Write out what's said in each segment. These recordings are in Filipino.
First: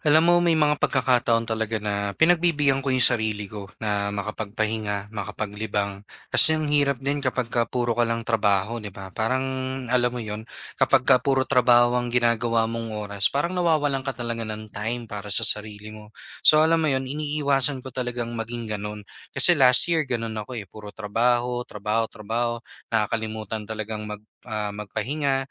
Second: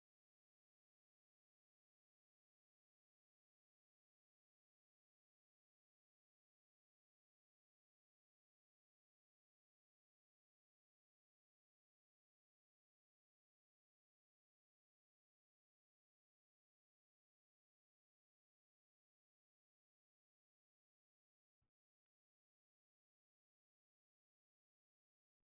Alam mo, may mga pagkakataon talaga na pinagbibigyan ko yung sarili ko na makapagpahinga, makapaglibang. Kasi ang hirap din kapag ka puro ka lang trabaho, di ba? Parang, alam mo yon, kapag ka puro trabaho ang ginagawa mong oras, parang nawawalan ka talaga ng time para sa sarili mo. So alam mo yon, iniiwasan ko talagang maging ganun. Kasi last year, ganun ako eh. Puro trabaho, trabaho, trabaho. Nakakalimutan talagang magpahinga,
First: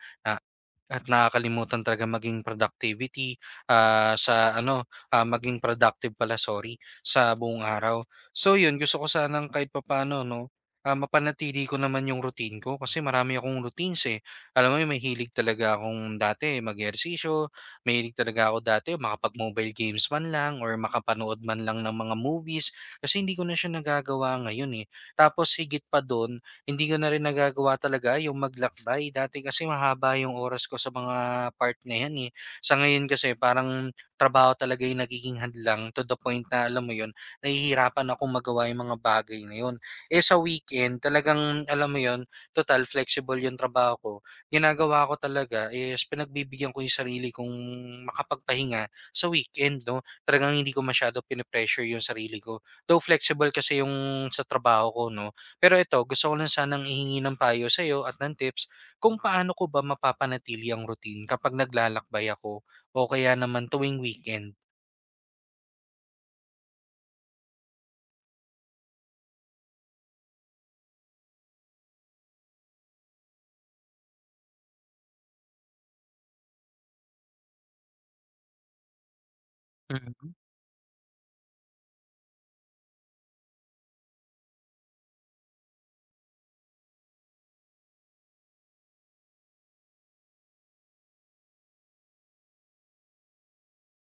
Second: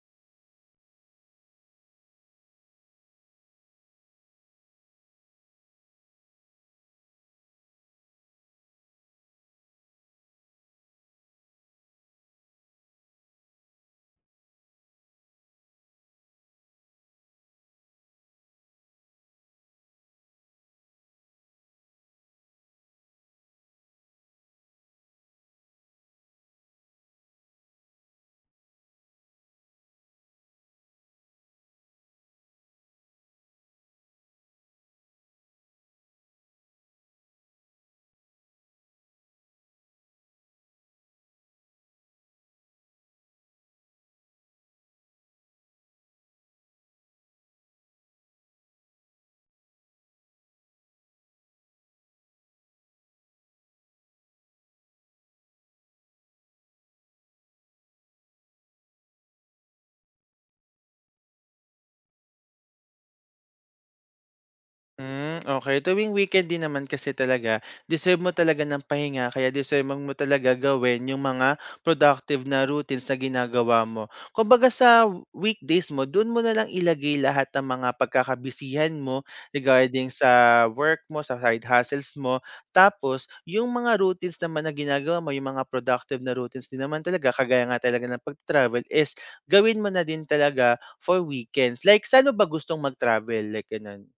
at nakakalimutan talaga maging productivity, sa ano, maging productive pala, sorry, sa buong araw. So yun, gusto ko sanang kahit papaano 'no, mapanatili ko naman yung routine ko kasi marami akong routines, eh. Alam mo yun, may hilig talaga akong dati mag-ehersisyo, mahilig talaga ako dati makapag-mobile games man lang or makapanood man lang ng mga movies kasi hindi ko na siya nagagawa ngayon, eh. Tapos higit pa dun, hindi ko na rin nagagawa talaga yung maglakbay. Dati kasi mahaba yung oras ko sa mga part na yan eh. Sa ngayon kasi parang trabaho talaga yung nagiging hadlang to the point na alam mo yun, nahihirapan akong magawa yung mga bagay na yun. Eh sa weekend, talagang alam mo yun, total flexible yung trabaho ko. Ginagawa ko talaga is pinagbibigyan ko yung sarili kong makapagpahinga sa weekend, no? Talagang hindi ko masyado pinipressure yung sarili ko. Though flexible kasi yung sa trabaho ko, no? Pero ito, gusto ko lang sanang ihingi ng payo sa'yo at ng tips kung paano ko ba mapapanatili ang routine kapag naglalakbay ako o kaya naman tuwing weekend. Hmm, okey. Tuwing weekend din naman kasi talaga, deserve mo talaga ng pahinga kaya deserve mo talaga gawin yung mga productive na routines na ginagawa mo. Kumbaga sa weekdays mo, dun mo na lang ilagay lahat ng mga pagkakabisihan mo regarding sa Mhm. work mo, sa side hustles mo. Tapos yung mga routines naman na ginagawa mo, yung mga productive na routines din naman talaga, kagaya nga talaga ng pag travel is gawin mo na din talaga for weekends. Like saan mo ba gustong mag-travel? Like ganun.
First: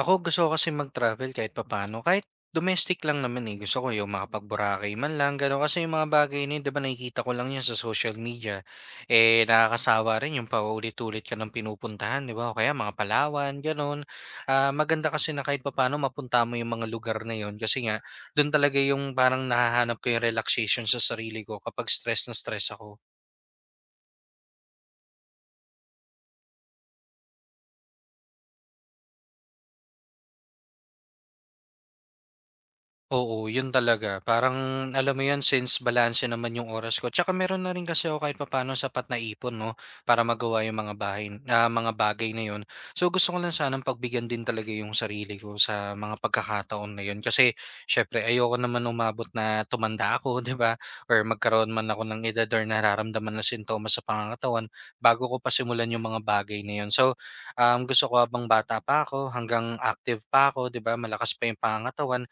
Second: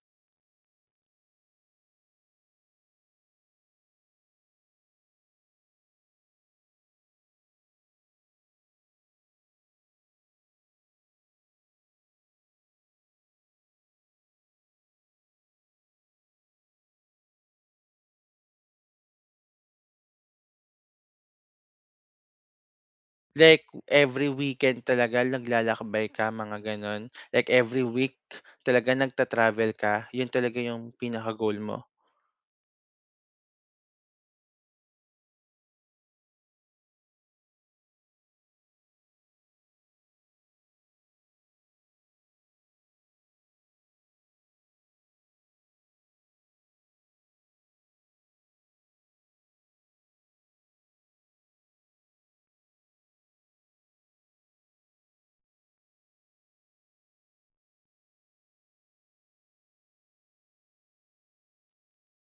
Ako gusto ko kasi mag-travel kahit papaano. Kahit domestic lang naman eh. Gusto ko yung makapag-Boracay man lang. Gano'n kasi yung mga bagay na yun, di ba nakikita ko lang yan sa social media. Eh, nakakasawa rin yung paulit-ulit ka ng pinupuntahan, di ba? O kaya mga Palawan, gano'n. Ah, maganda kasi na kahit papaano mapunta mo yung mga lugar na yun. Kasi nga, doon talaga yung parang nahahanap ko yung relaxation sa sarili ko kapag stress na stress ako. Like every weekend talaga naglalakbay ka mga gano'n? Like every week talaga nagta-travel ka, 'yun talaga yung pinaka-goal mo? Oo, yun talaga. Parang alam mo yun, since balanse naman yung oras ko. Tsaka meron na rin kasi ako kahit papaano sapat na ipon, no, para magawa yung mga mga bagay na yun. So gusto ko lang sanang pagbigyan din talaga yung sarili ko sa mga pagkakataon na yun kasi syempre ayoko naman umabot na tumanda ako, 'di ba? Or magkaroon man ako ng edad or nararamdaman na sintomas sa pangangatawan bago ko pa simulan yung mga bagay na yun. So gusto ko habang bata pa ako, hanggang active pa ako, 'di ba? Malakas pa yung pangangatawan,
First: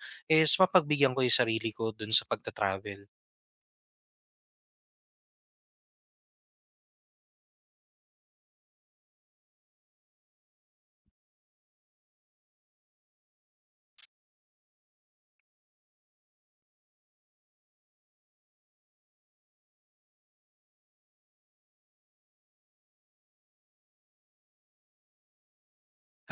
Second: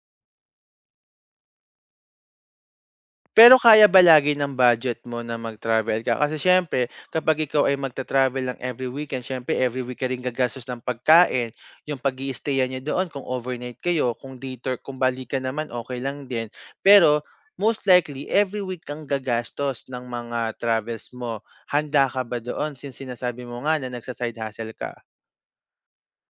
is mapagbigyan ko yung sarili ko dun sa pagta-travel. Pero kaya ba lagi ng budget mo na mag-travel ka? Kasi siyempre kapag ikaw ay magta-travel lang every weekend, siyempre every week ka rin gagastos ng pagkain, yung pag i stay niyo doon kung overnight kayo, kung detour kung balikan naman okay lang din. Pero most likely every week kang gagastos ng mga travels mo. Handa ka ba doon since sinasabi mo nga na nagsa-side hustle ka?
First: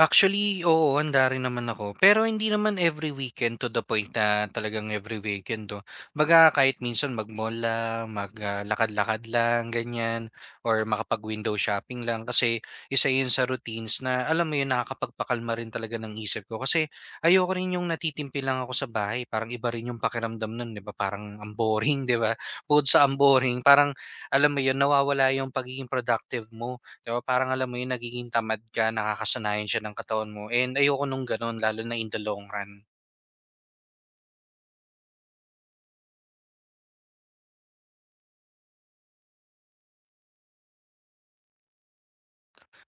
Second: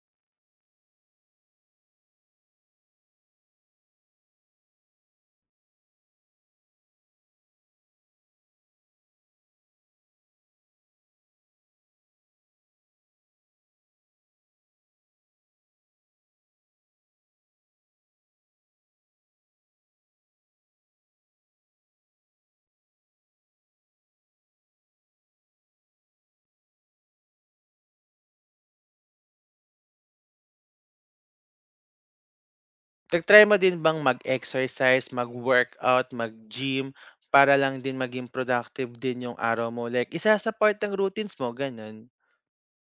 Actually, oo, handa rin naman ako. Pero hindi naman every weekend to the point na talagang every weekend 'no. 'Baga kahit minsan mag-mall lang, lakad-lakad lang ganyan or makapag-window shopping lang kasi isa yun sa routines na alam mo yun, nakakapagpakalma rin talaga ng isip ko. Kasi ayoko rin yung natitimpi lang ako sa bahay, parang iba rin yung pakiramdam nun 'di ba, parang ang boring 'di ba? Bukod sa ang boring parang alam mo yun, nawawala yung pagiging productive mo. 'Di ba parang alam mo yun, nagiging tamad ka, nakakasanayan siya ng katawan mo and ayoko nung gano'n lalo na in the long run. Nag-try mo din bang mag-exercise, mag-workout, mag-gym, para lang din maging productive din yung araw mo? Like, isasaport ang routines mo, ganun?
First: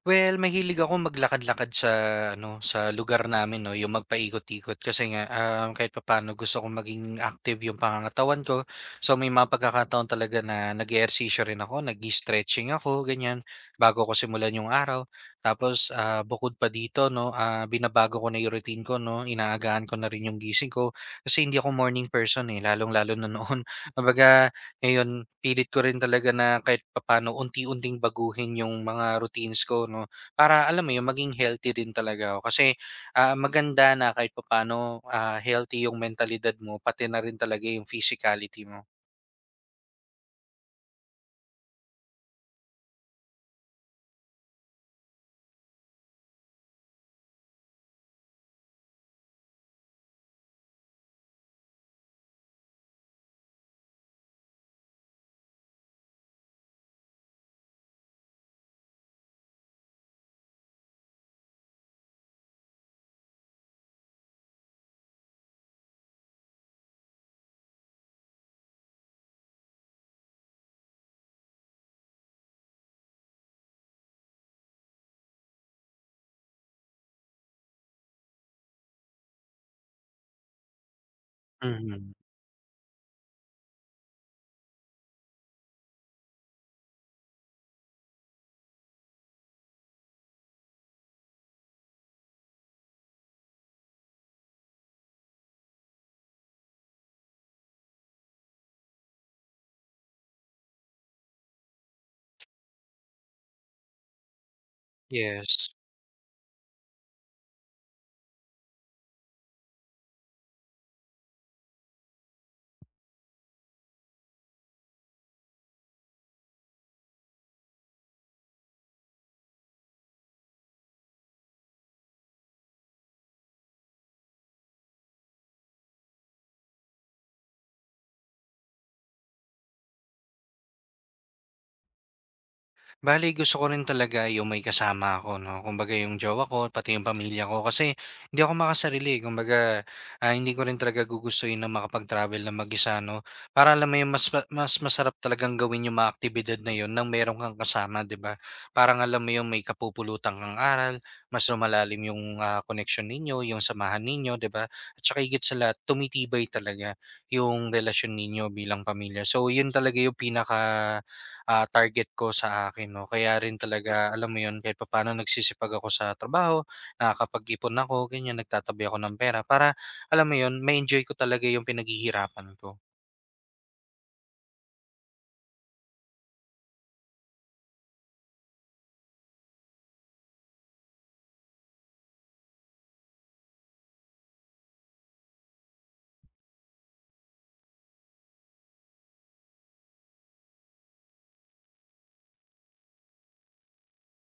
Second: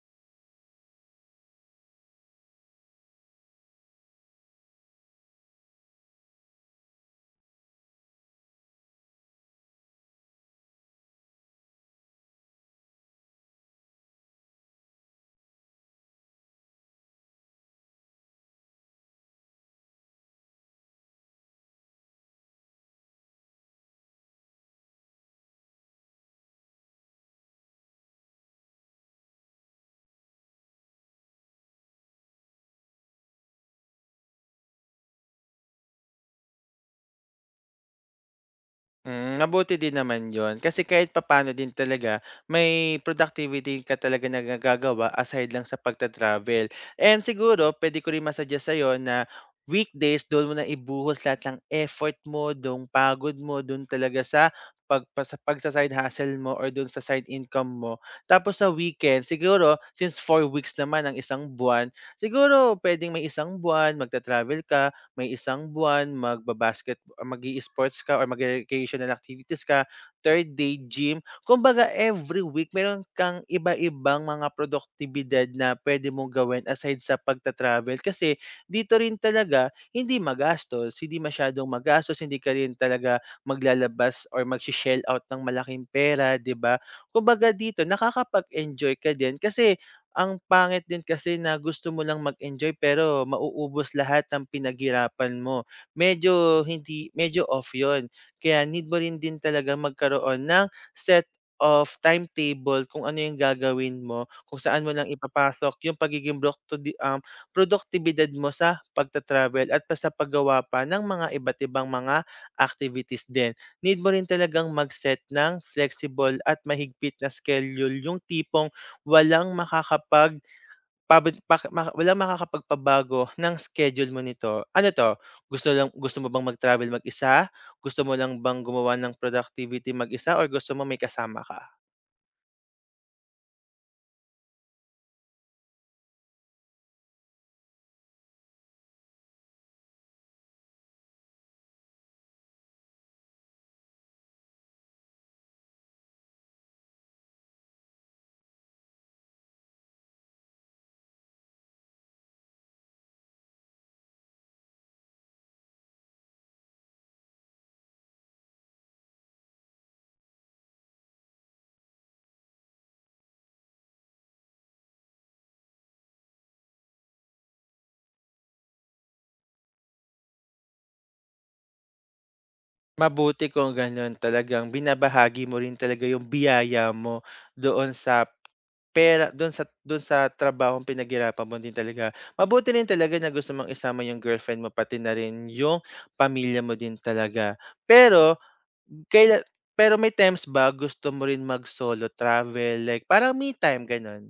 Well, mahilig ako maglakad-lakad sa ano, sa lugar namin 'no, yung magpaikot-ikot kasi nga, kahit papaano gusto kong maging active yung pangangatawan ko. So, may mga pagkakataon talaga na nag-eehersisyo rin ako, nag stretching ako, ganyan, bago ko simulan yung araw. Tapos, bukod pa dito 'no, binabago ko na yung routine ko 'no, inaagahan ko na rin yung gising ko kasi hindi ako morning person, eh, lalong-lalo na noon. Kumbaga ngayon, pilit ko rin talaga na kahit papaano unti-unting baguhin yung mga routines ko 'no, para alam mo yung maging healthy din talaga ako. Kasi, maganda na kahit papaano, healthy yung mentalidad mo pati na rin talaga yung physicality mo. Hmm, mabuti din naman yon kasi kahit papano din talaga may productivity ka talaga na nagagawa aside lang sa pagta-travel. And siguro puwede ko rin sa'yo na weekdays doon mo na ibuhos lahat ng effort mo, doon pagod mo do'n talaga sa pagpa sa pagsa-side hustle mo or do'n sa side income mo. Tapos sa weekend siguro since 4 weeks naman ang isang buwan, siguro puwedeng may isang buwan magta-travel ka, may isang buwan magba-basket mag-i-sports ka or mag-recreational activities ka, third day gym. Kumbaga every week meron kang iba-ibang mga produktibidad na pwede mong gawin aside sa pagta-travel kasi dito rin talaga hindi magastos, hindi masyadong Mhm, magastos, hindi ka rin talaga maglalabas or mag shell out ng malaking pera, 'di ba? Kumbaga dito nakakapag-enjoy ka din kasi ang pangit din kasi na gusto mo lang mag-enjoy pero mauubos lahat ng pinaghirapan mo. Medyo off yon. Kaya need mo rin din talaga magkaroon ng set of timetable kung ano yung gagawin mo, kung saan mo lang yes. ipapasok yung pagiging produktibidad mo sa pagta-travel at pa sa paggawa pa ng mga iba't ibang mga activities din. Need mo rin talagang mag-set ng flexible at mahigpit na schedule yung tipong walang makakapag pabad pak maka walang makakapagpabago ng schedule mo nito. Ano 'to, gusto lang gusto mo bang mag-travel mag-isa? Gusto mo lang bang gumawa ng productivity mag-isa or gusto mo may kasama ka? Bali gusto ko rin talaga yung may kasama ako, 'no? Kumbaga yung jowa ko, pati yung pamilya ko. Kasi hindi ako makasarili. Kumbaga, hindi ko rin talaga gugustuhin na makapag-travel ng mag-isa, 'no? Para alam mo yung mas masarap talagang gawin yung mga aktibidad na yun nang meron kang kasama, 'di ba? Parang alam mo yung may kapupulutan kang aral, mas lumalalim yung, koneksyon ninyo, yung samahan ninyo, 'di ba? At saka higit sa lahat, tumitibay talaga yung relasyon ninyo bilang pamilya. So, yun talaga yung pinaka target ko sa akin 'no. Kaya rin talaga alam mo 'yun, kahit papaano nagsisipag ako sa trabaho, nakakapag-ipon ako, ganiyan, nagtatabi ako ng pera para alam mo 'yun, ma-enjoy ko talaga 'yung pinaghihirapan ko. Mabuti kung gano'n talagang binabahagi mo rin talaga yung biyaya mo doon sa pera doon sa trabahong pinaghirapan mo din talaga. Mabuti rin talaga na gusto mong isama yung girlfriend mo pati na rin yung pamilya mo din talaga. Pero Kaila pero may times ba gusto mo rin mag-solo travel like parang me time, gano'n?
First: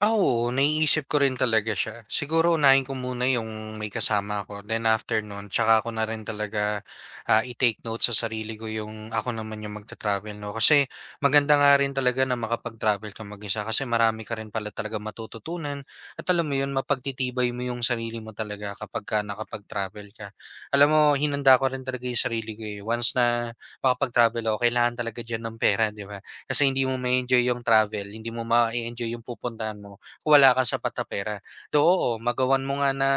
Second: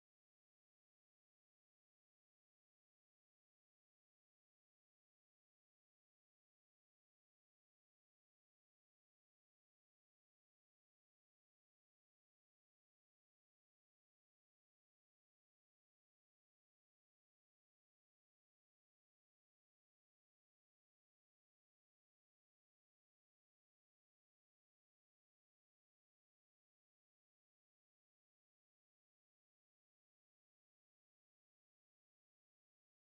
Ah, oo, naiisip ko rin talaga siya. Siguro unahin ko muna yung may kasama ako. Then after nun, tsaka ko na rin talaga i-take note sa sarili ko yung ako naman yung magta-travel, no? Kasi maganda nga rin talaga na makapag-travel ka mag-isa kasi marami ka rin pala talaga matututunan. At alam mo yun, mapagtitibay mo yung sarili mo talaga kapag ka nakapag-travel ka. Alam mo, hinanda ko rin talaga yung sarili ko eh. Once na makapag-travel ako, kailangan talaga dyan ng pera, di ba? Kasi hindi mo ma enjoy yung travel, hindi mo ma enjoy yung pupuntahan mo kung wala kang sapat na pera. Though, oo, magawan mo nga na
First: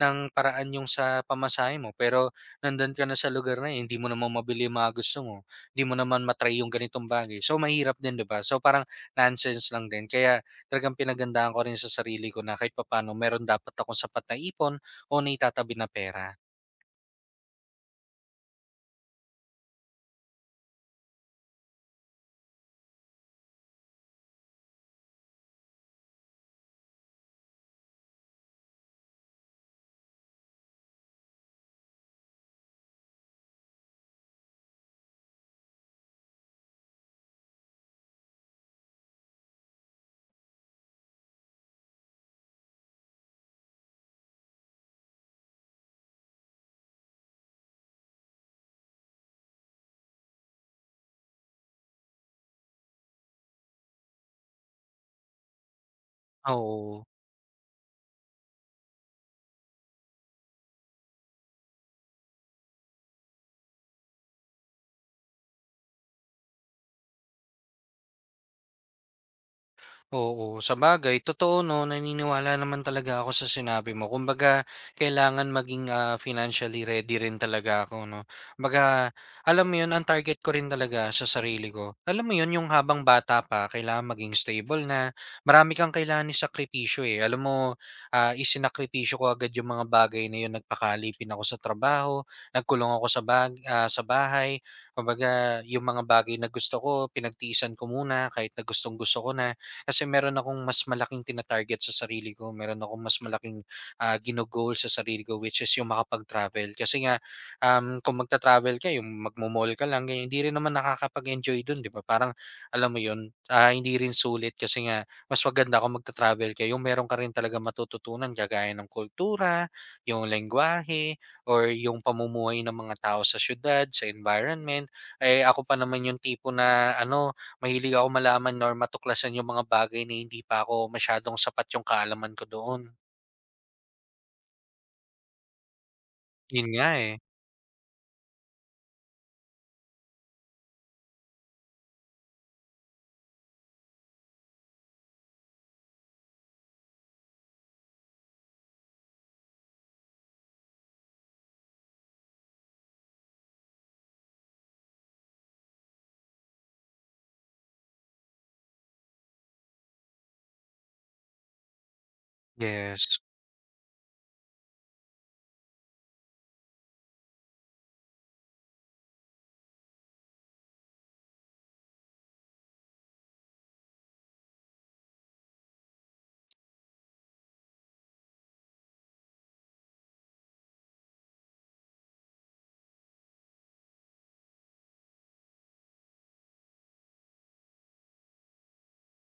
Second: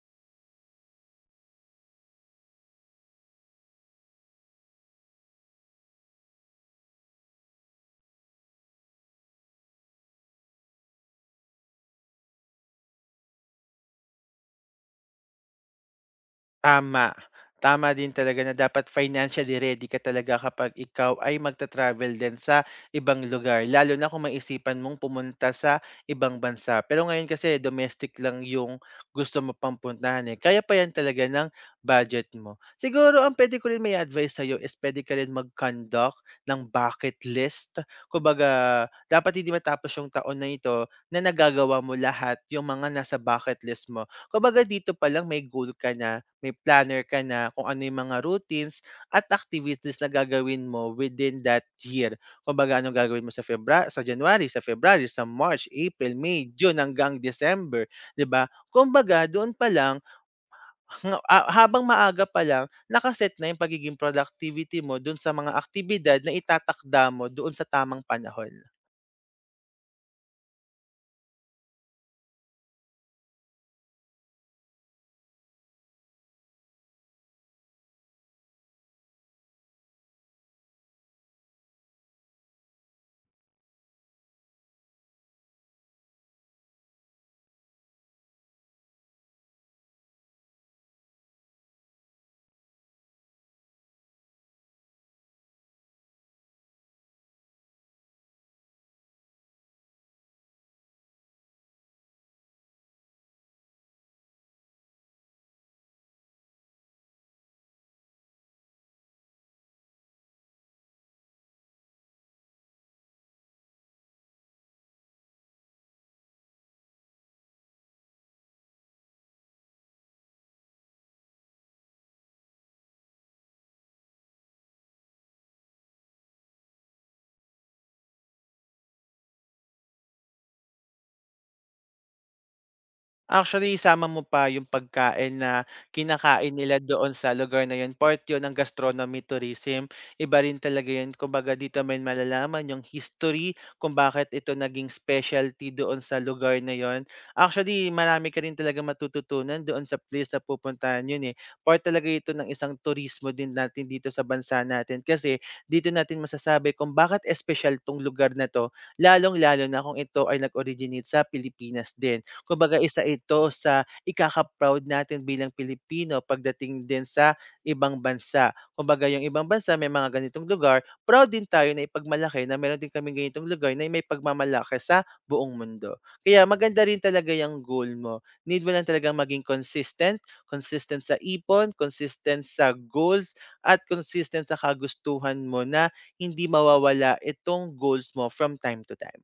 ng paraan yung sa pamasahe mo, pero nandun ka na sa lugar na yun, hindi mo naman mabili yung mga gusto mo, hindi mo naman ma-try yung ganitong bagay. So, mahirap din, 'di ba? So, parang nonsense lang din. Kaya talagang pinaghandaan ko rin sa sarili ko na kahit papaano meron dapat akong sapat na ipon o naitatabi na pera. Tama. Tama din talaga na dapat financially ready ka talaga kapag ikaw ay magta-travel din sa ibang lugar, lalo na kung maisipan mong pumunta sa ibang bansa. Pero ngayon kasi domestic lang yung gusto mo pang puntahan, eh, kaya pa yan talaga ng budget mo. Siguro ang puwede ko rin mai-advice sa'yo is puwede ka rin mag-conduct ng bucket list. Kumbaga, dapat hindi matapos yung taon na ito na nagagawa mo lahat yung mga nasa bucket list mo. Kumbaga dito pa lang may goal ka na, may planner ka na kung ano yung mga routines at activities na gagawin mo within that year. Kumbaga anong gagawin mo sa Febra sa January, sa February, sa March, April, May, June Oo. hanggang December, 'di ba? Kung baga doon pa lang habang maaga pa lang nakaset na yung pagiging productivity mo doon sa mga aktibidad na itatakda mo doon sa tamang panahon. Oo, sabagay totoo 'no, naniniwala naman talaga ako sa sinabi mo. Kumbaga kailangan maging, financially ready rin talaga ako 'no. Kumbaga alam mo 'yun, ang target ko rin talaga sa sarili ko, alam mo 'yun, yung habang bata pa kailangan maging stable na, marami kang kailangan isakripisyo, eh. Alam mo, isinakripisyo ko agad yung mga bagay na 'yun, nagpakalipin ako sa trabaho, nagkulong ako sa sa bahay. Kumbaga yung mga bagay na gusto ko, pinagtiisan ko muna kahit na gustong-gusto ko na. Kasi meron akong mas malaking tina-target sa sarili ko, meron akong mas malaking, gino-goal sa sarili ko which is yung makapag-travel. Kasi nga, kung magta-travel ka, yung magmo-mall ka lang ganyan, hindi rin naman nakakapag-enjoy dun, 'di ba? Parang alam mo yun, hindi rin sulit kasi nga mas maganda kung magta-travel ka, yung meron ka rin talagang matututunan kagaya ng kultura, yung lengguwahe, or yung pamumuhay ng mga tao sa siyudad, sa environment. Eh, ako pa naman yung tipo na ano, mahilig ako malaman or matuklasan yung mga bagay na hindi pa ako masyadong sapat yung kaalaman ko doon. Actually, isama mo pa yung pagkain na kinakain Yun nila nga eh, doon sa lugar na yun, part yun ng gastronomy tourism. Iba rin talaga yun. Kumbaga dito may malalaman yung history kung bakit ito naging specialty doon sa lugar na yun. Actually, marami ka rin talaga matututunan doon sa place na pupuntahan yun eh. Part talaga ito ng isang turismo din natin dito sa bansa natin kasi dito natin masasabi kung bakit espesyal tong lugar na to, lalong-lalo na kung ito ay nag-originate sa Pilipinas din. Kumbaga isa yes. ito sa ikaka-proud natin bilang Pilipino pagdating din sa ibang bansa. Kumbaga yung ibang bansa may mga ganitong lugar, proud din tayo na ipagmalaki na meron din kaming ganitong lugar na may pagmamalaki sa buong mundo. Kaya maganda rin talaga yung goal mo. Need mo lang talagang maging consistent, consistent sa ipon, consistent sa goals, at consistent sa kagustuhan mo na hindi mawawala itong goals mo from time to time.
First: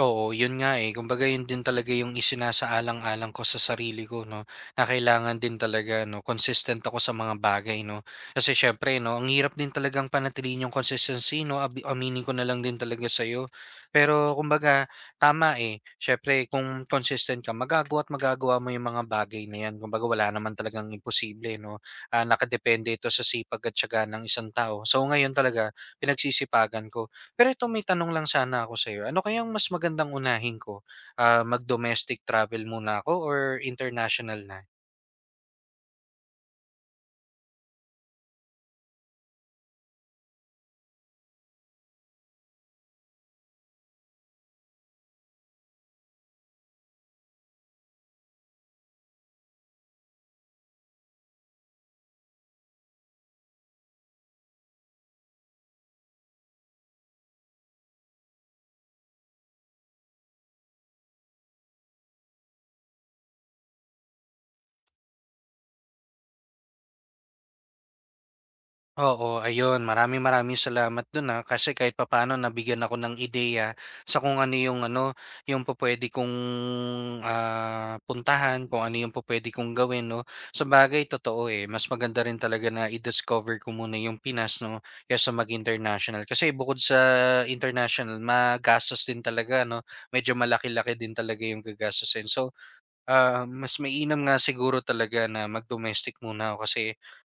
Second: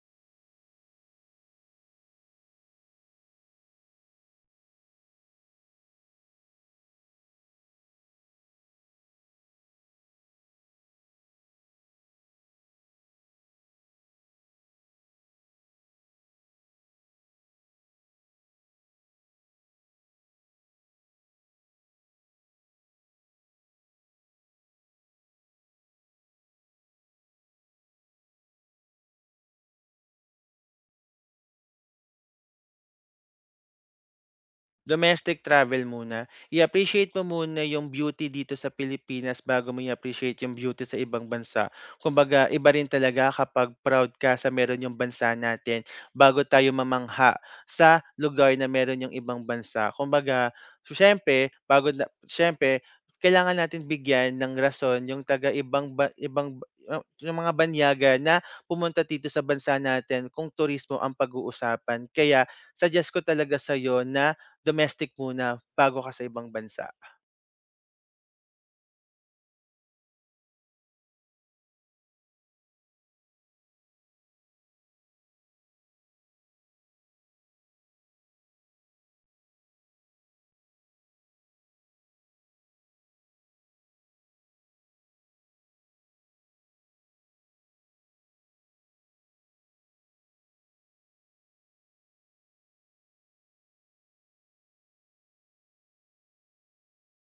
Oo, yun nga, eh. Kumbaga yun din talaga yung isinasaalang-alang ko sa sarili ko 'no, na kailangan din talaga 'no, consistent ako sa mga bagay 'no. Kasi siyempre 'no, ang hirap din talagang panatiliin yung consistency 'no, aminin ko na lang din talaga sa'yo. Pero kumbaga tama, eh, siyempre kung consistent ka magagawa at magagawa mo yung mga bagay na 'yan. Kumbaga wala naman talagang imposible 'no, nakadepende ito sa sipag at tiyaga ng isang tao. So ngayon talaga pinagsisipagan ko, pero ito, may tanong lang sana ako sa iyo. Ano kayang mas magandang unahin ko? Ah, mag-domestic travel muna ako or international na? Domestic travel muna. I-appreciate mo muna yung beauty dito sa Pilipinas bago mo i-appreciate yung beauty sa ibang bansa. Kumbaga, iba rin talaga kapag proud ka sa meron yung bansa natin bago tayo mamangha sa lugar na meron yung ibang bansa. Kumbaga, syempre, bago na, syempre, kailangan natin bigyan ng rason yung taga ibang ba- ah, yung mga banyaga na pumunta dito sa bansa natin kung turismo ang pag-uusapan. Kaya suggest ko talaga sa na domestic muna bago ka sa ibang bansa. Oo, ayun. Maraming maraming salamat dun, kasi kahit papaano nabigyan ako ng ideya sa kung ano, yung pupuwede kong, puntahan, kung ano yung pupuwede kong gawin 'no. Sabagay totoo, eh, mas maganda rin talaga na i-discover ko muna yung Pinas 'no, kaysa mag-international. Kasi bukod sa international magastos din talaga 'no, medyo malaki-laki din talaga yung gagastusin. So mas mainam nga siguro talaga na mag-domestic muna ako kasi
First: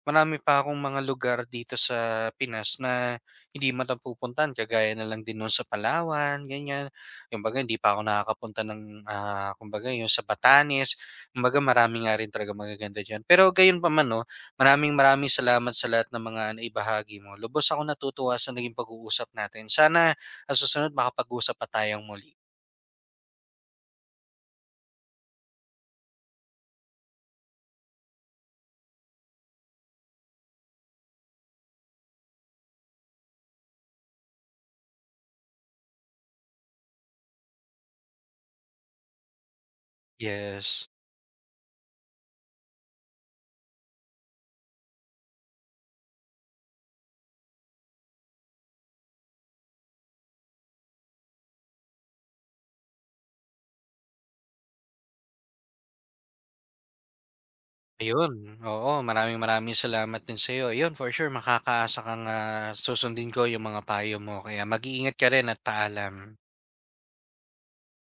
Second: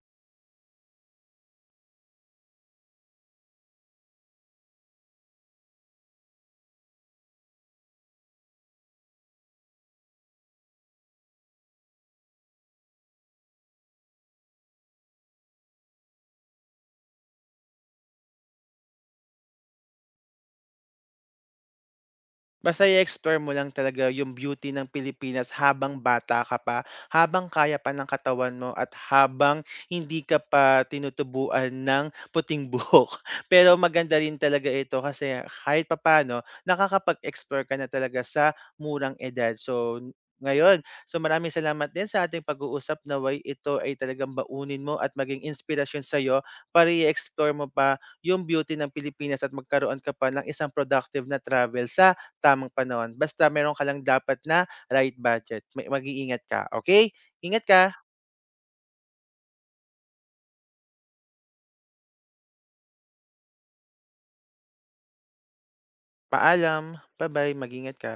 marami pa akong mga lugar dito sa Pinas na hindi man napupuntahan kagaya na lang din nun sa Palawan, ganyan. Kumbaga hindi pa ako nakakapunta ng kumbaga yung sa Batanes. Kumbaga marami nga rin talaga magaganda diyan. Pero gayon pa man no, maraming maraming salamat sa lahat ng mga naibahagi mo. Lubos ako natutuwa sa naging pag-uusap natin. Sana sa susunod makapag-usap pa tayong muli. Basta i-explore mo lang talaga yung beauty ng Pilipinas habang bata ka pa, habang kaya pa ng katawan mo at habang hindi ka pa tinutubuan ng puting buhok. Pero maganda rin talaga ito kasi kahit papaano nakakapag-explore ka na talaga sa murang edad. So ngayon, Yes. so maraming salamat din sa ating pag-uusap na naway ito ay talagang baunin mo at maging inspirasyon sa'yo para i-explore mo pa yung beauty ng Pilipinas at magkaroon ka pa ng isang productive na travel sa tamang panahon. Basta meron ka lang dapat na right budget, may mag-iingat ka, okay? Ingat ka, Ayun, oo. Maraming maraming salamat din sa'yo. Ayun, for sure makakaasa kang, susundin ko yung mga payo mo. Kaya mag-iingat ka rin at paalam. paalam, ba-bye, mag-ingat ka.